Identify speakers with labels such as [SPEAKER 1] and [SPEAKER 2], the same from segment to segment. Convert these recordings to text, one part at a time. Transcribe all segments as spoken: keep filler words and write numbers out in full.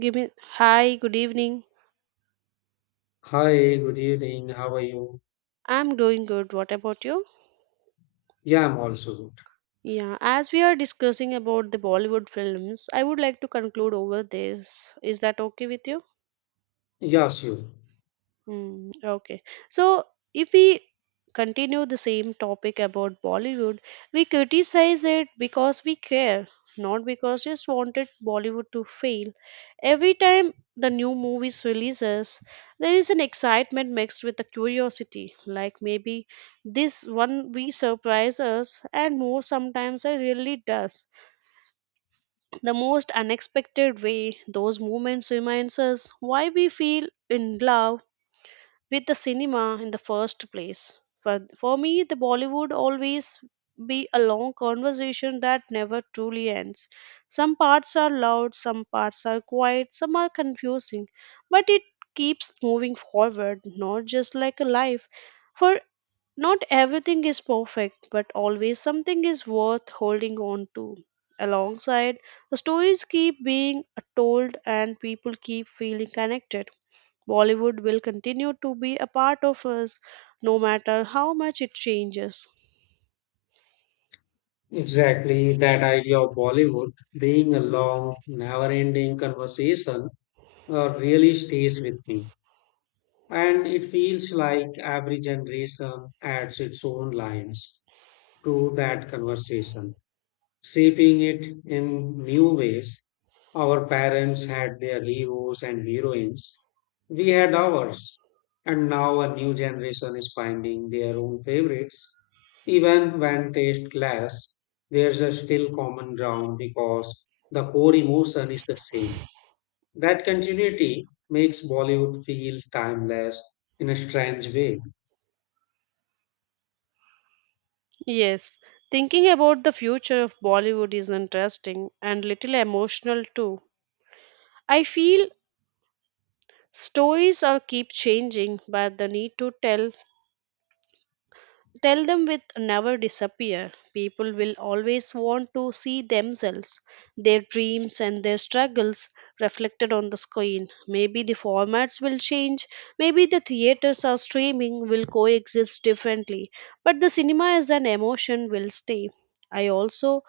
[SPEAKER 1] Give me hi, good evening.
[SPEAKER 2] Hi, good evening. How are you?
[SPEAKER 1] I'm doing good. What about you?
[SPEAKER 2] Yeah, I'm also good.
[SPEAKER 1] Yeah, as we are discussing about the Bollywood films, I would like to conclude over this. Is that okay with you?
[SPEAKER 2] Yes, you.
[SPEAKER 1] Hmm, okay. So if we continue the same topic about Bollywood, we criticize it because we care, not because just wanted Bollywood to fail. Every time the new movies releases, there is an excitement mixed with the curiosity. Like maybe this one we surprise us, and more sometimes it really does. The most unexpected way, those moments reminds us why we feel in love with the cinema in the first place. For, for me, the Bollywood always be a long conversation that never truly ends. Some parts are loud, some parts are quiet, some are confusing, but it keeps moving forward, not just like a life. For not everything is perfect, but always something is worth holding on to. Alongside, the stories keep being told and people keep feeling connected. Bollywood will continue to be a part of us no matter how much it changes.
[SPEAKER 2] Exactly. That idea of Bollywood being a long, never ending conversation uh, really stays with me. And it feels like every generation adds its own lines to that conversation, shaping it in new ways. Our parents had their heroes and heroines, we had ours, and now a new generation is finding their own favorites. Even when taste clash, there's a still common ground because the core emotion is the same. That continuity makes Bollywood feel timeless in a strange way.
[SPEAKER 1] Yes, thinking about the future of Bollywood is interesting and little emotional too. I feel stories are keep changing, but the need to tell Tell them with never disappear. People will always want to see themselves, their dreams and their struggles reflected on the screen. Maybe the formats will change, maybe the theaters or streaming will coexist differently, but the cinema as an emotion will stay. I also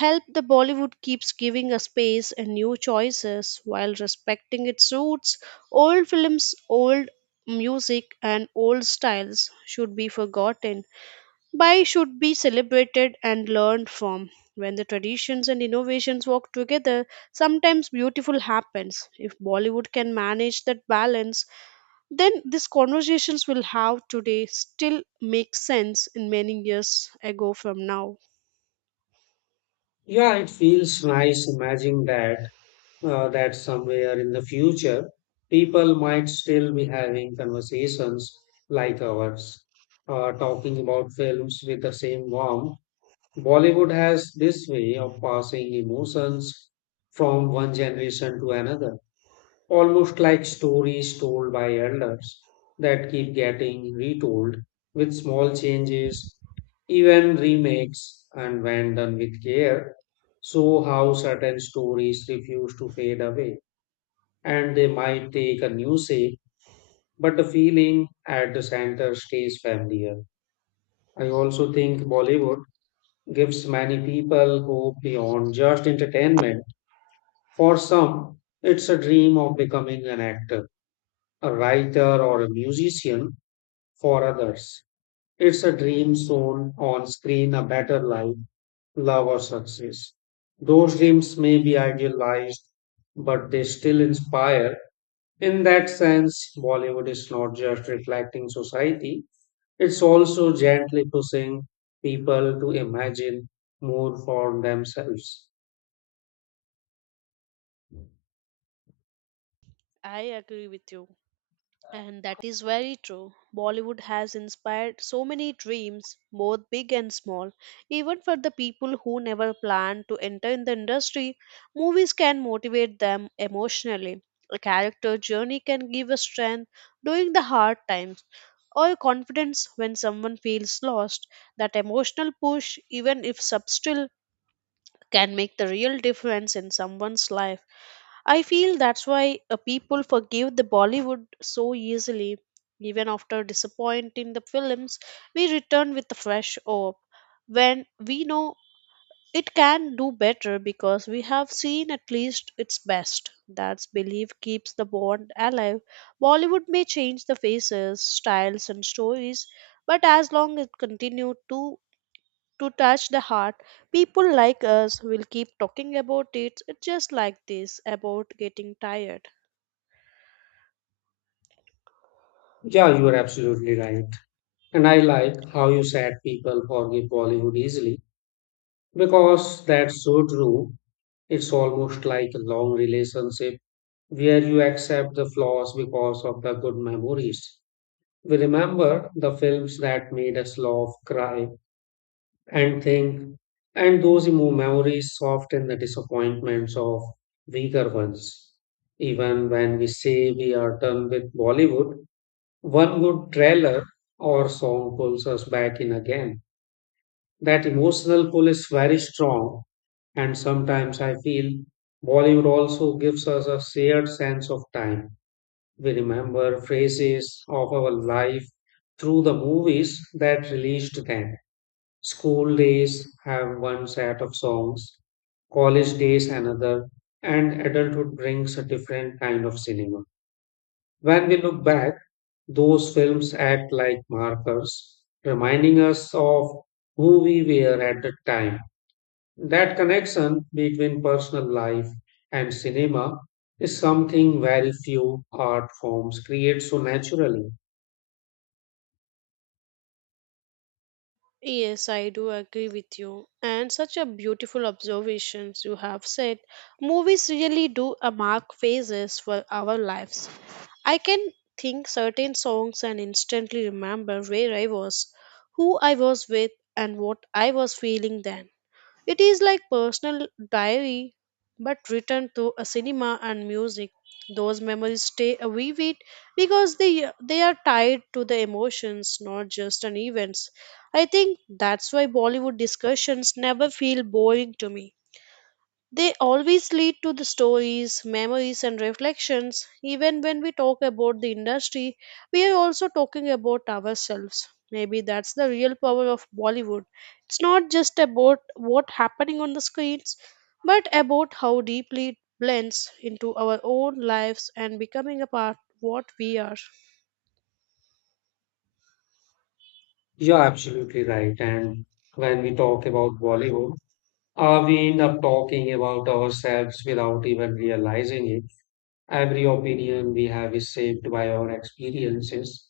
[SPEAKER 1] help the Bollywood keeps giving a space and new choices while respecting its roots, old films, old music and old styles should be forgotten Bai should be celebrated and learned from. When the traditions and innovations work together, sometimes beautiful happens. If Bollywood can manage that balance, then these conversations we'll have today still make sense in many years ago from now.
[SPEAKER 2] Yeah, it feels nice imagining that uh, that somewhere in the future, people might still be having conversations like ours, uh, talking about films with the same warmth. Bollywood has this way of passing emotions from one generation to another, almost like stories told by elders that keep getting retold with small changes, even remakes, and when done with care, so how certain stories refuse to fade away, and they might take a new shape, but the feeling at the center stays familiar. I also think Bollywood gives many people hope beyond just entertainment. For some, it's a dream of becoming an actor, a writer, or a musician. For others, it's a dream shown on screen, a better life, love, or success. Those dreams may be idealized, but they still inspire. In that sense, Bollywood is not just reflecting society, it's also gently pushing people to imagine more for themselves.
[SPEAKER 1] I agree with you. And that is very true. Bollywood has inspired so many dreams, both big and small. Even for the people who never planned to enter in the industry, movies can motivate them emotionally. A character journey can give a strength during the hard times or a confidence when someone feels lost. That emotional push, even if subtle, can make the real difference in someone's life. I feel that's why uh, people forgive the Bollywood so easily. Even after disappointing the films, we return with a fresh hope when we know it can do better because we have seen at least its best. That's belief keeps the bond alive. Bollywood may change the faces, styles, and stories, but as long as it continues to to touch the heart. People like us will keep talking about it just like this about getting tired.
[SPEAKER 2] Yeah, you are absolutely right. And I like how you said people forgive Bollywood easily because that's so true. It's almost like a long relationship where you accept the flaws because of the good memories. We remember the films that made us laugh, cry, and think, and those emo- memories soften the disappointments of weaker ones. Even when we say we are done with Bollywood, one good trailer or song pulls us back in again. That emotional pull is very strong, and sometimes I feel Bollywood also gives us a shared sense of time. We remember phases of our life through the movies that released them. School days have one set of songs, college days another, and adulthood brings a different kind of cinema. When we look back, those films act like markers, reminding us of who we were at the time. That connection between personal life and cinema is something very few art forms create so naturally.
[SPEAKER 1] Yes, I do agree with you. And such a beautiful observations you have said. Movies really do a mark phases for our lives. I can think certain songs and instantly remember where I was, who I was with, and what I was feeling then. It is like personal diary but written through a cinema and music. Those memories stay uh, vivid because they they are tied to the emotions, not just an events. I think that's why Bollywood discussions never feel boring to me. They always lead to the stories, memories, and reflections. Even when we talk about the industry, we are also talking about ourselves. Maybe that's the real power of Bollywood. It's not just about what happening on the screens, but about how deeply it blends into our own lives and becoming a part of what we are.
[SPEAKER 2] You're absolutely right. And when we talk about Bollywood, Uh, we end up talking about ourselves without even realizing it. Every opinion we have is shaped by our experiences,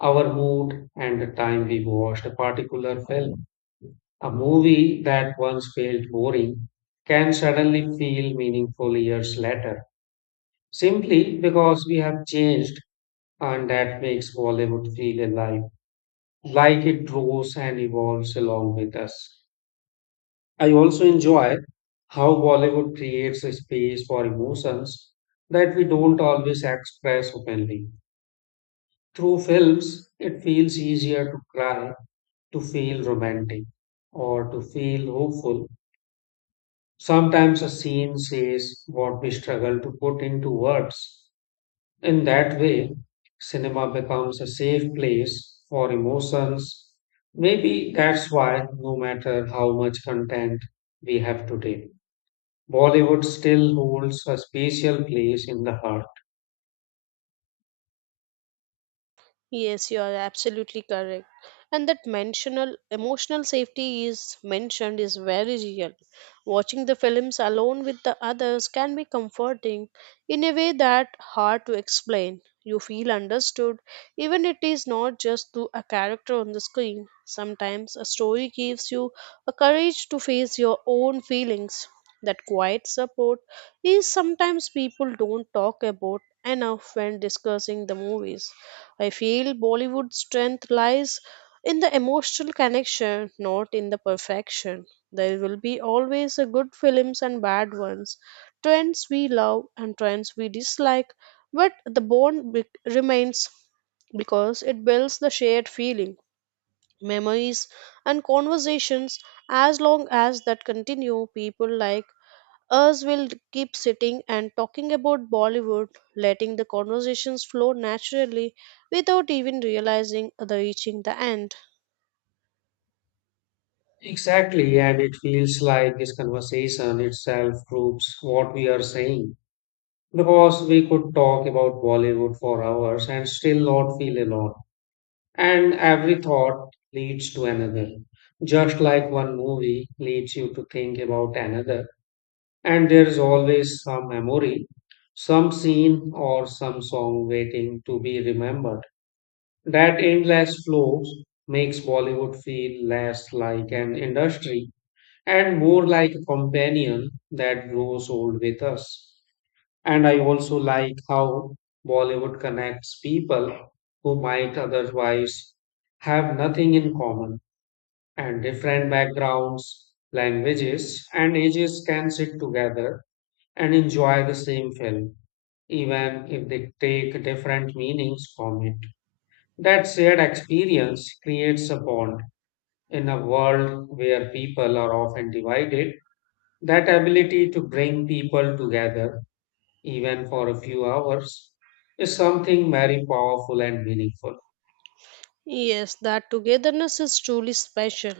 [SPEAKER 2] our mood, and the time we watched a particular film. A movie that once felt boring can suddenly feel meaningful years later, simply because we have changed, and that makes Bollywood feel alive, like it grows and evolves along with us. I also enjoy how Bollywood creates a space for emotions that we don't always express openly. Through films, it feels easier to cry, to feel romantic, or to feel hopeful. Sometimes a scene says what we struggle to put into words. In that way, cinema becomes a safe place for emotions. Maybe that's why, no matter how much content we have today, Bollywood still holds a special place in the heart.
[SPEAKER 1] Yes, you are absolutely correct. And that mentional emotional safety is mentioned is very real. Watching the films alone with the others can be comforting in a way that hard to explain. You feel understood, even it is not just to a character on the screen. Sometimes a story gives you a courage to face your own feelings. That quiet support is sometimes people don't talk about enough when discussing the movies. I feel Bollywood's strength lies in the emotional connection, not in the perfection. There will be always a good films and bad ones, trends we love and trends we dislike, but the bond be- remains because it builds the shared feeling, memories, and conversations. As long as that continue, people like us will keep sitting and talking about Bollywood, letting the conversations flow naturally without even realizing the reaching the end.
[SPEAKER 2] Exactly, and it feels like this conversation itself proves what we are saying, because we could talk about Bollywood for hours and still not feel alone. And every thought leads to another, just like one movie leads you to think about another. And there is always some memory, some scene, or some song waiting to be remembered. That endless flow makes Bollywood feel less like an industry and more like a companion that grows old with us. And I also like how Bollywood connects people who might otherwise have nothing in common, and different backgrounds, languages, and ages can sit together and enjoy the same film, even if they take different meanings from it. That shared experience creates a bond. In a world where people are often divided, that ability to bring people together, even for a few hours, is something very powerful and meaningful.
[SPEAKER 1] Yes, that togetherness is truly special.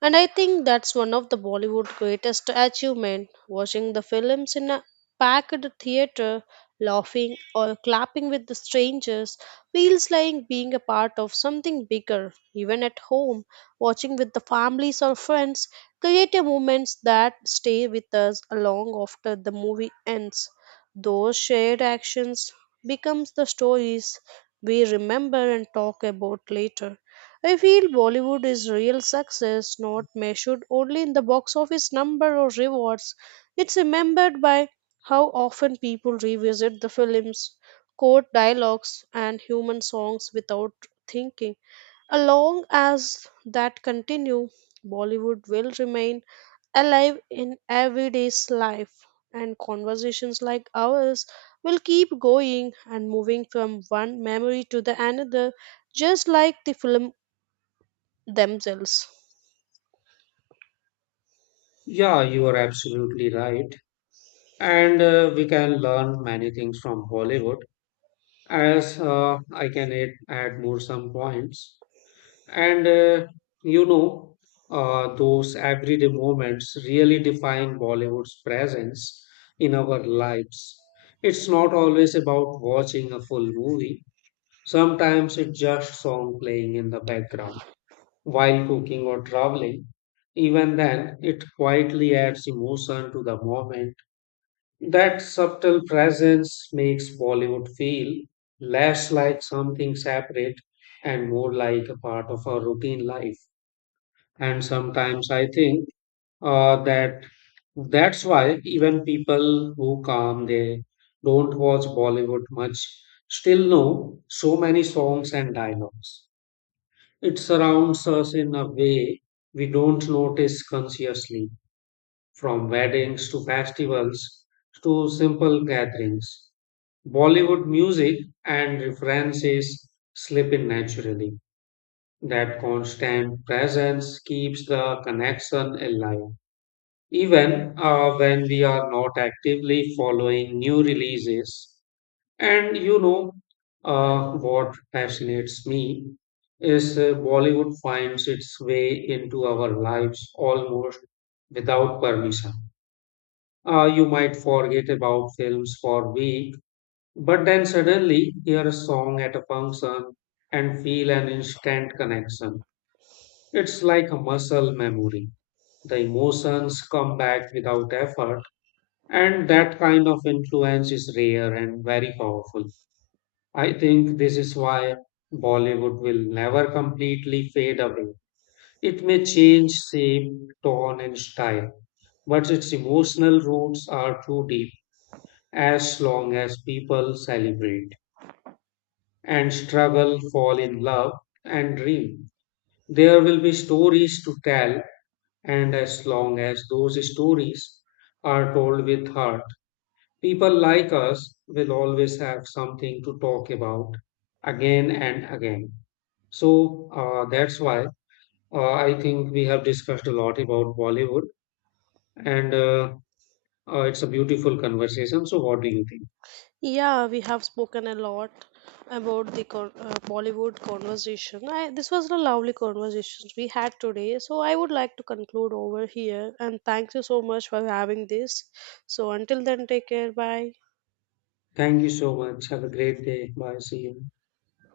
[SPEAKER 1] And I think that's one of the Bollywood's greatest achievement, watching the films in a packed theater, laughing or clapping with the strangers feels like being a part of something bigger. Even at home, watching with the families or friends create a moments that stay with us long after the movie ends. Those shared actions becomes the stories we remember and talk about later. I feel Bollywood is real success not measured only in the box office number or rewards. It's remembered by how often people revisit the films, quote dialogues, and human songs without thinking. As long as that continue, Bollywood will remain alive in everyday's life and conversations like ours will keep going and moving from one memory to the another, just like the film themselves.
[SPEAKER 2] Yeah, you are absolutely right. And uh, we can learn many things from Bollywood, as uh, I can add, add more some points. And uh, you know, uh, those everyday moments really define Bollywood's presence in our lives. It's not always about watching a full movie, sometimes it's just song playing in the background while cooking or traveling. Even then, it quietly adds emotion to the moment. That subtle presence makes Bollywood feel less like something separate and more like a part of our routine life. And sometimes I think uh, that that's why even people who come they don't watch Bollywood much still know so many songs and dialogues. It surrounds us in a way we don't notice consciously. From weddings to festivals to simple gatherings, Bollywood music and references slip in naturally. That constant presence keeps the connection alive, even uh, when we are not actively following new releases. And you know, uh, what fascinates me is uh, Bollywood finds its way into our lives almost without permission. Uh, you might forget about films for a week, but then suddenly hear a song at a function and feel an instant connection. It's like a muscle memory. The emotions come back without effort, and that kind of influence is rare and very powerful. I think this is why Bollywood will never completely fade away. It may change shape, tone, and style, but its emotional roots are too deep. As long as people celebrate and struggle, fall in love, and dream, there will be stories to tell, and as long as those stories are told with heart, people like us will always have something to talk about again and again. So uh, that's why uh, I think we have discussed a lot about Bollywood, and uh, uh, it's a beautiful conversation. So, what do you think?
[SPEAKER 1] Yeah, we have spoken a lot about the con- uh, Bollywood conversation. I, this was a lovely conversation we had today. So I would like to conclude over here and thank you so much for having this. So until then, take care. Bye.
[SPEAKER 2] Thank you so much. Have a great day. Bye. See you.